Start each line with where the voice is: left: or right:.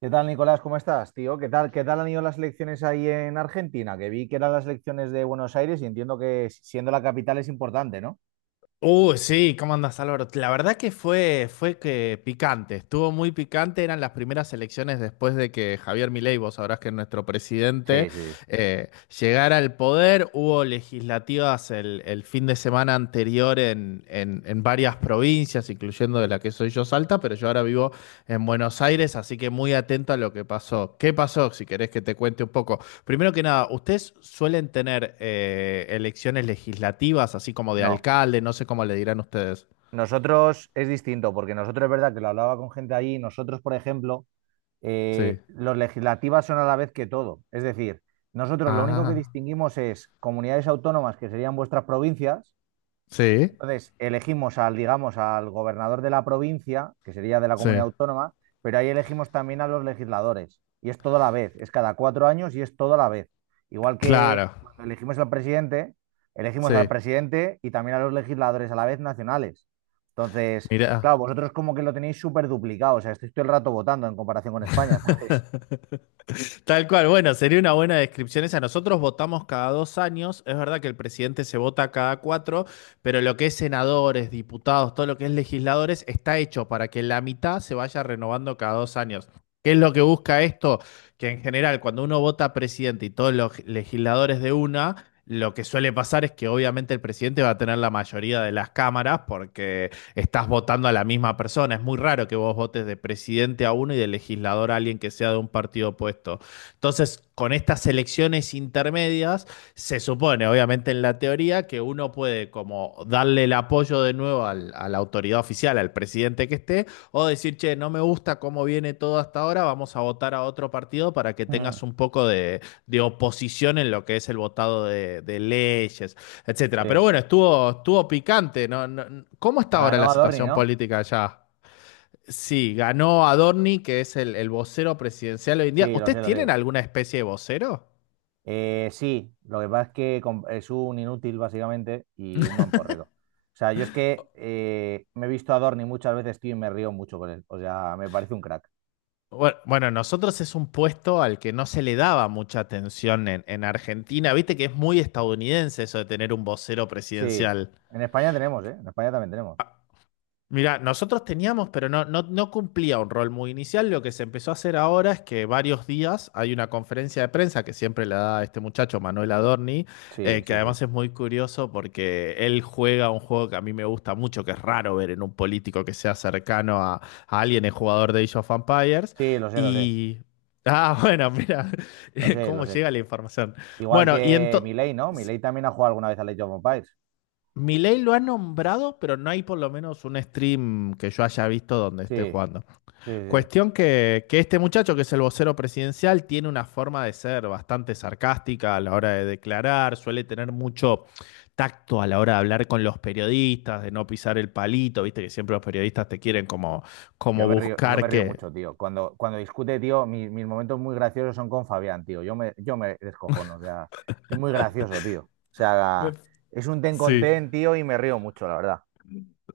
right: ¿Qué tal, Nicolás? ¿Cómo estás, tío? ¿Qué tal han ido las elecciones ahí en Argentina? Que vi que eran las elecciones de Buenos Aires y entiendo que si, siendo la capital es importante, ¿no?
left: Sí, ¿cómo andas, Álvaro? La verdad que fue que picante, estuvo muy picante, eran las primeras elecciones después de que Javier Milei, vos sabrás que es nuestro presidente,
right: Sí, sí, sí.
left: eh, llegara al poder, hubo legislativas el fin de semana anterior en varias provincias, incluyendo de la que soy yo, Salta, pero yo ahora vivo en Buenos Aires, así que muy atento a lo que pasó. ¿Qué pasó? Si querés que te cuente un poco. Primero que nada, ¿ustedes suelen tener elecciones legislativas, así como de
right: No,
left: alcalde? No sé cómo le dirán ustedes.
right: nosotros es distinto, porque nosotros es verdad que lo hablaba con gente allí, nosotros, por ejemplo,
left: Sí.
right: los legislativas son a la vez que todo. Es decir, nosotros lo único que
left: Ah,
right: distinguimos es comunidades autónomas, que serían vuestras provincias.
left: sí,
right: Entonces, elegimos al, digamos, al gobernador de la provincia, que sería de la
left: sí.
right: comunidad autónoma, pero ahí elegimos también a los legisladores. Y es todo a la vez, es cada 4 años y es todo a la vez. Igual
left: Claro,
right: que cuando elegimos al
left: sí.
right: presidente y también a los legisladores a la vez nacionales. Entonces,
left: Mira.
right: claro, vosotros como que lo tenéis súper duplicado, o sea, estáis todo el rato votando en comparación con España, ¿sabes?
left: Tal cual, bueno, sería una buena descripción esa. Nosotros votamos cada 2 años, es verdad que el presidente se vota cada cuatro, pero lo que es senadores, diputados, todo lo que es legisladores, está hecho para que la mitad se vaya renovando cada 2 años. ¿Qué es lo que busca esto? Que en general, cuando uno vota presidente y todos los legisladores de una, lo que suele pasar es que obviamente el presidente va a tener la mayoría de las cámaras porque estás votando a la misma persona. Es muy raro que vos votes de presidente a uno y de legislador a alguien que sea de un partido opuesto. Entonces, con estas elecciones intermedias, se supone, obviamente en la teoría, que uno puede como darle el apoyo de nuevo al- a la autoridad oficial, al presidente que esté, o decir, che, no me gusta cómo viene todo hasta ahora, vamos a votar a otro partido para que
right: Mm.
left: tengas un poco de oposición en lo que es el votado de leyes, etcétera. Pero
right: Sí.
left: bueno, estuvo, estuvo picante, ¿no? ¿Cómo está ahora la
right: Ganó Adorni,
left: situación
right: ¿no?
left: política allá? Sí, ganó Adorni, que es el vocero presidencial hoy en día.
right: Sí, lo sé,
left: ¿Ustedes
right: lo
left: tienen
right: sé.
left: alguna especie de vocero?
right: Sí, lo que pasa es que es un inútil básicamente y un mamporrero. O sea, yo es que me he visto a Dorni muchas veces, tío, y me río mucho con él. O sea, me parece un crack.
left: Bueno, bueno, nosotros es un puesto al que no se le daba mucha atención en Argentina. Viste que es muy estadounidense eso de tener un vocero
right: Sí,
left: presidencial.
right: en España tenemos, ¿eh? En España también tenemos.
left: Mira, nosotros teníamos, pero no, no, no cumplía un rol muy inicial. Lo que se empezó a hacer ahora es que varios días hay una conferencia de prensa que siempre la da este muchacho, Manuel Adorni,
right: Sí,
left: que
right: sí, sí.
left: además es muy curioso porque él juega un juego que a mí me gusta mucho, que es raro ver en un político que sea cercano a alguien, el jugador de Age of Empires.
right: Sí, lo sé, lo sé.
left: Y. Ah, bueno, mira,
right: Lo sé, lo
left: cómo
right: sé.
left: llega la información.
right: Igual
left: Bueno, y
right: que
left: entonces.
right: Milei, ¿no? Milei también ha jugado alguna vez a Age of Empires.
left: Milei lo ha nombrado, pero no hay por lo menos un stream que yo haya visto donde esté
right: Sí, sí,
left: jugando.
right: sí. Sí.
left: Cuestión que este muchacho, que es el vocero presidencial, tiene una forma de ser bastante sarcástica a la hora de declarar, suele tener mucho tacto a la hora de hablar con los periodistas, de no pisar el palito, viste que siempre los periodistas te quieren como,
right: Yo
left: como
right: me río, yo me
left: buscar
right: río
left: que.
right: mucho, tío. Cuando discute, tío, mis momentos muy graciosos son con Fabián, tío. Yo me descojono, o sea, es muy gracioso, tío. O
left: Me-
right: sea, es un ten con
left: Sí.
right: ten, tío, y me río mucho, la verdad.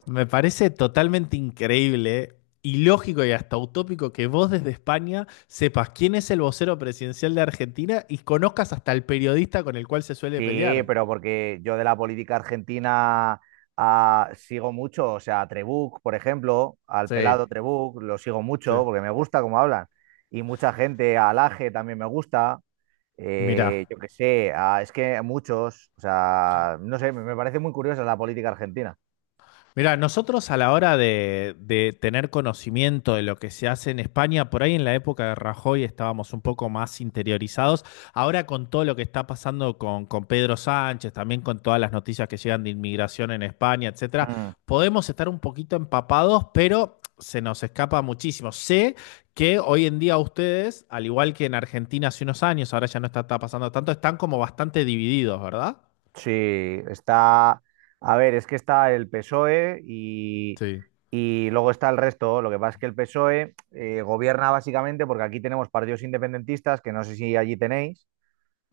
left: Me parece totalmente increíble, ilógico y hasta utópico que vos desde España sepas quién es el vocero presidencial de Argentina y conozcas hasta el periodista con el cual se suele
right: Sí,
left: pelear.
right: pero porque yo de la política argentina sigo mucho, o sea, a Trebuch, por ejemplo, al
left: Sí,
right: pelado Trebuch, lo sigo
left: sí.
right: mucho porque me gusta cómo hablan. Y mucha gente, a Laje también me gusta.
left: Mirá.
right: Yo qué sé, es que muchos, o sea, no sé, me parece muy curiosa la política argentina.
left: Mira, nosotros a la hora de tener conocimiento de lo que se hace en España, por ahí en la época de Rajoy estábamos un poco más interiorizados. Ahora con todo lo que está pasando con Pedro Sánchez, también con todas las noticias que llegan de inmigración en España, etcétera,
right: Mm.
left: podemos estar un poquito empapados, pero se nos escapa muchísimo. Sé que hoy en día ustedes, al igual que en Argentina hace unos años, ahora ya no está pasando tanto, están como bastante divididos, ¿verdad?
right: Sí, está. A ver, es que está el PSOE y,
left: Sí.
right: y luego está el resto. Lo que pasa es que el PSOE gobierna básicamente porque aquí tenemos partidos independentistas, que no sé si allí tenéis,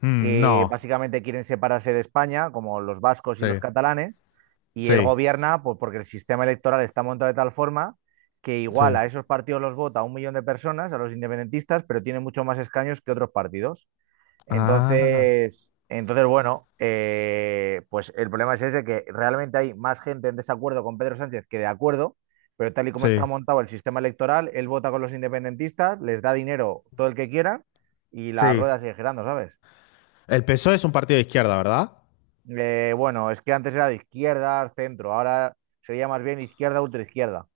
left: Mm,
right: que
left: no.
right: básicamente quieren separarse de España, como los vascos y los
left: Sí.
right: catalanes, y él
left: Sí.
right: gobierna pues, porque el sistema electoral está montado de tal forma que igual
left: Sí.
right: a esos partidos los vota un millón de personas, a los independentistas, pero tiene mucho más escaños que otros partidos.
left: Ah,
right: Entonces, bueno, pues el problema es ese, que realmente hay más gente en desacuerdo con Pedro Sánchez que de acuerdo, pero tal y como está
left: sí,
right: montado el sistema electoral, él vota con los independentistas, les da dinero todo el que quieran y la
left: sí.
right: rueda sigue girando, ¿sabes?
left: El PSOE es un partido de izquierda, ¿verdad?
right: Bueno, es que antes era de izquierdas, centro, ahora sería más bien izquierda, ultraizquierda.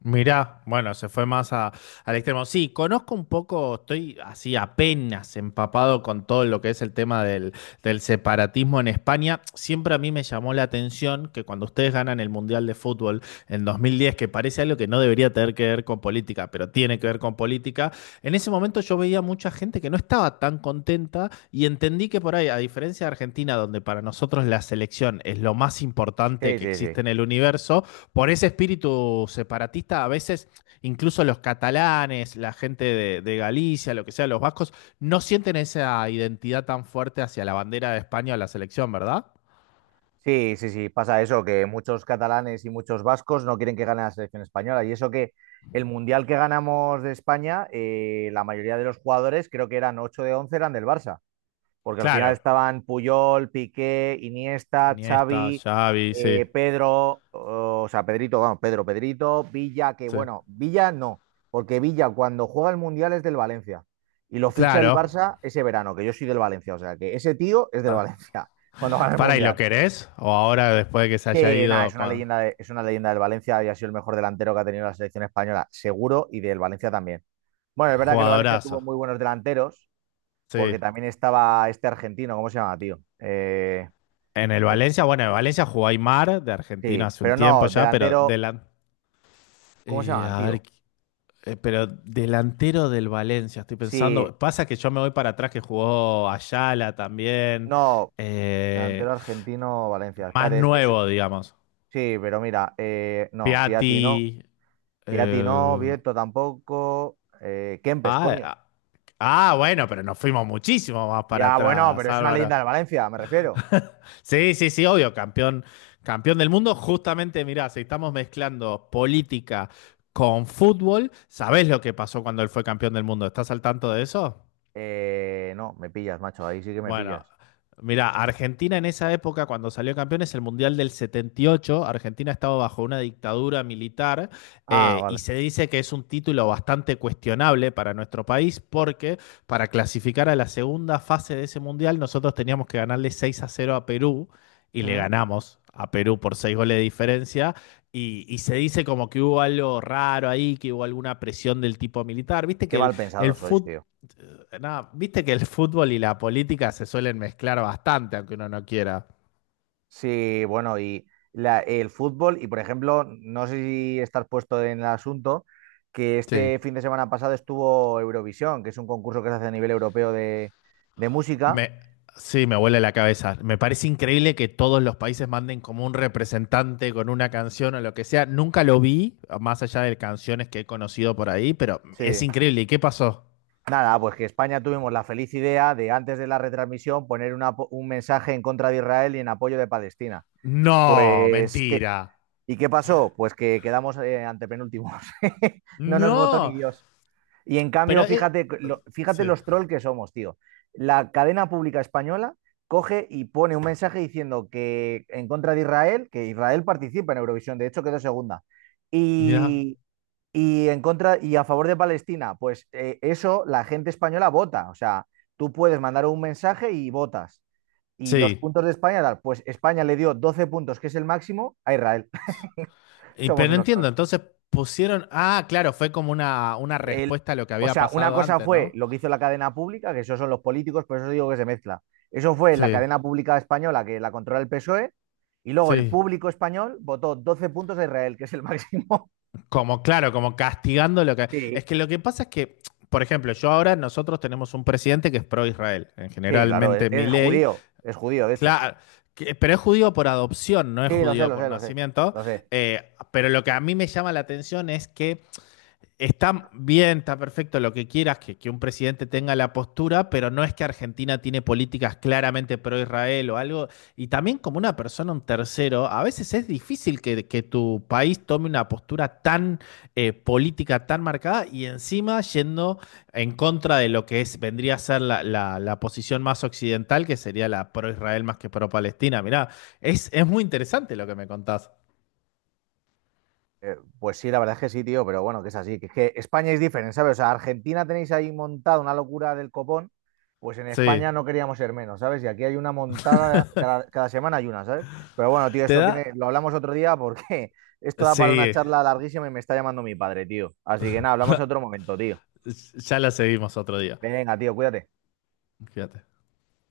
left: Mirá, bueno, se fue más a- al extremo. Sí, conozco un poco, estoy así apenas empapado con todo lo que es el tema del separatismo en España. Siempre a mí me llamó la atención que cuando ustedes ganan el Mundial de Fútbol en 2010, que parece algo que no debería tener que ver con política, pero tiene que ver con política, en ese momento yo veía mucha gente que no estaba tan contenta y entendí que por ahí, a diferencia de Argentina, donde para nosotros la selección es lo más importante
right: Sí,
left: que
right: sí, sí.
left: existe en el universo, por ese espíritu separatista, a veces incluso los catalanes, la gente de Galicia, lo que sea, los vascos, no sienten esa identidad tan fuerte hacia la bandera de España o la selección, ¿verdad?
right: Sí, sí, sí, pasa eso, que muchos catalanes y muchos vascos no quieren que gane la selección española. Y eso que el mundial que ganamos de España, la mayoría de los jugadores, creo que eran 8 de 11 eran del Barça, porque al final
left: Claro.
right: estaban Puyol, Piqué, Iniesta,
left: Iniesta,
right: Xavi,
left: Xavi, sí,
right: Pedro, o sea, Pedrito, vamos, Pedro, Pedrito, Villa, que
left: sí.
right: bueno, Villa no, porque Villa cuando juega el Mundial es del Valencia y lo ficha el
left: Claro.
right: Barça ese verano, que yo soy del Valencia, o sea, que ese tío es del
left: Ah.
right: Valencia cuando gana el
left: Para, ¿y lo
right: Mundial.
left: querés? O ahora, después de que se haya
right: Que nada,
left: ido,
right: es una leyenda del Valencia y ha sido el mejor delantero que ha tenido la selección española, seguro, y del Valencia también. Bueno, es verdad que el Valencia
left: jugadorazo.
right: tuvo muy buenos delanteros, porque
left: Sí.
right: también estaba este argentino, ¿cómo se llama, tío?
left: En el
right: El-
left: Valencia, bueno, en Valencia jugó Aymar, de Argentina
right: sí,
left: hace un
right: pero
left: tiempo
right: no,
left: ya, pero
right: delantero,
left: de la.
right: ¿cómo se llaman,
left: A
right: tío?
left: ver, pero delantero del Valencia, estoy
right: Sí,
left: pensando. Pasa que yo me voy para atrás que jugó Ayala también.
right: no,
left: eh,
right: delantero argentino, Valencia.
left: más
right: Espérate, es que
left: nuevo, digamos.
right: sí, pero mira, no, Piatti no,
left: Piatti.
right: Piatti no,
left: eh,
right: Vieto tampoco, Kempes,
left: ah,
right: coño.
left: ah, ah, bueno, pero nos fuimos muchísimo más para
right: Ya, bueno,
left: atrás,
right: pero es una
left: Álvaro.
right: leyenda de Valencia, me refiero.
left: Sí, sí, sí, obvio, campeón, campeón del mundo. Justamente, mirá, si estamos mezclando política con fútbol, ¿sabés lo que pasó cuando él fue campeón del mundo? ¿Estás al tanto de eso?
right: No, me pillas, macho, ahí sí que me
left: Bueno,
right: pillas.
left: mira, Argentina en esa época, cuando salió campeón, es el Mundial del 78, Argentina estaba bajo una dictadura militar
right: Ah,
left: y
right: vale.
left: se dice que es un título bastante cuestionable para nuestro país porque para clasificar a la segunda fase de ese Mundial nosotros teníamos que ganarle 6-0 a Perú y le
right: Mm.
left: ganamos a Perú por 6 goles de diferencia y se dice como que hubo algo raro ahí, que hubo alguna presión del tipo militar. Viste
right: Qué
left: que el,
right: mal pensado
left: el
right: sois,
left: fútbol.
right: tío.
left: Nada, viste que el fútbol y la política se suelen mezclar bastante, aunque uno no quiera.
right: Sí, bueno, y el fútbol, y por ejemplo, no sé si estás puesto en el asunto, que
left: Sí.
right: este fin de semana pasado estuvo Eurovisión, que es un concurso que se hace a nivel europeo de música.
left: Me, sí, me huele la cabeza. Me parece increíble que todos los países manden como un representante con una canción o lo que sea. Nunca lo vi, más allá de canciones que he conocido por ahí, pero es
right: Sí.
left: increíble. ¿Y qué pasó?
right: Nada, pues que España tuvimos la feliz idea de antes de la retransmisión poner una un mensaje en contra de Israel y en apoyo de Palestina.
left: No,
right: Pues, ¿qué?
left: mentira.
right: ¿Y qué pasó? Pues que quedamos antepenúltimos. No nos votó ni
left: No,
right: Dios. Y en cambio,
left: pero.
right: fíjate, fíjate
left: Sí.
right: los trolls que somos, tío. La cadena pública española coge y pone un mensaje diciendo que en contra de Israel, que Israel participa en Eurovisión, de hecho quedó segunda.
left: Mira.
right: Y, y en contra y a favor de Palestina, pues eso la gente española vota. O sea, tú puedes mandar un mensaje y votas. Y los
left: Sí.
right: puntos de España, tal, pues España le dio 12 puntos, que es el máximo, a Israel.
left: Y,
right: Somos
left: pero no
right: unos
left: entiendo,
right: trolls.
left: entonces pusieron. Ah, claro, fue como una
right: el,
left: respuesta a lo que
right: o
left: había
right: sea, una
left: pasado
right: cosa
left: antes,
right: fue
left: ¿no?
right: lo que hizo la cadena pública, que eso son los políticos, por eso digo que se mezcla. Eso fue la
left: Sí,
right: cadena pública española que la controla el PSOE y luego el
left: sí.
right: público español votó 12 puntos a Israel, que es el máximo.
left: Como, claro, como castigando lo que.
right: Sí.
left: Es que lo que pasa es que, por ejemplo, yo ahora nosotros tenemos un presidente que es pro-Israel, en
right: Sí, claro, es,
left: generalmente
right: es
left: Milei.
right: judío, es judío, de hecho.
left: Claro. Pero es judío por adopción, no es
right: Sí, lo sé,
left: judío
right: lo
left: por
right: sé, lo sé,
left: nacimiento.
right: lo sé.
left: Pero lo que a mí me llama la atención es que está bien, está perfecto lo que quieras, que un presidente tenga la postura, pero no es que Argentina tiene políticas claramente pro-Israel o algo. Y también como una persona, un tercero, a veces es difícil que tu país tome una postura tan política, tan marcada, y encima yendo en contra de lo que es, vendría a ser la, la- la posición más occidental, que sería la pro-Israel más que pro-Palestina. Mirá, es muy interesante lo que me contás.
right: Pues sí, la verdad es que sí, tío, pero bueno, que es así. Que es que España es diferente, ¿sabes? O sea, Argentina tenéis ahí montada una locura del copón, pues en
left: Sí.
right: España no queríamos ser menos, ¿sabes? Y aquí hay una montada, cada semana hay una, ¿sabes? Pero bueno, tío,
left: Te
right: esto
left: da.
right: tiene, lo hablamos otro día porque esto da para una
left: Sí.
right: charla larguísima y me está llamando mi padre, tío. Así que nada, hablamos otro momento, tío.
left: Ya la seguimos otro día.
right: Venga, tío, cuídate.
left: Fíjate.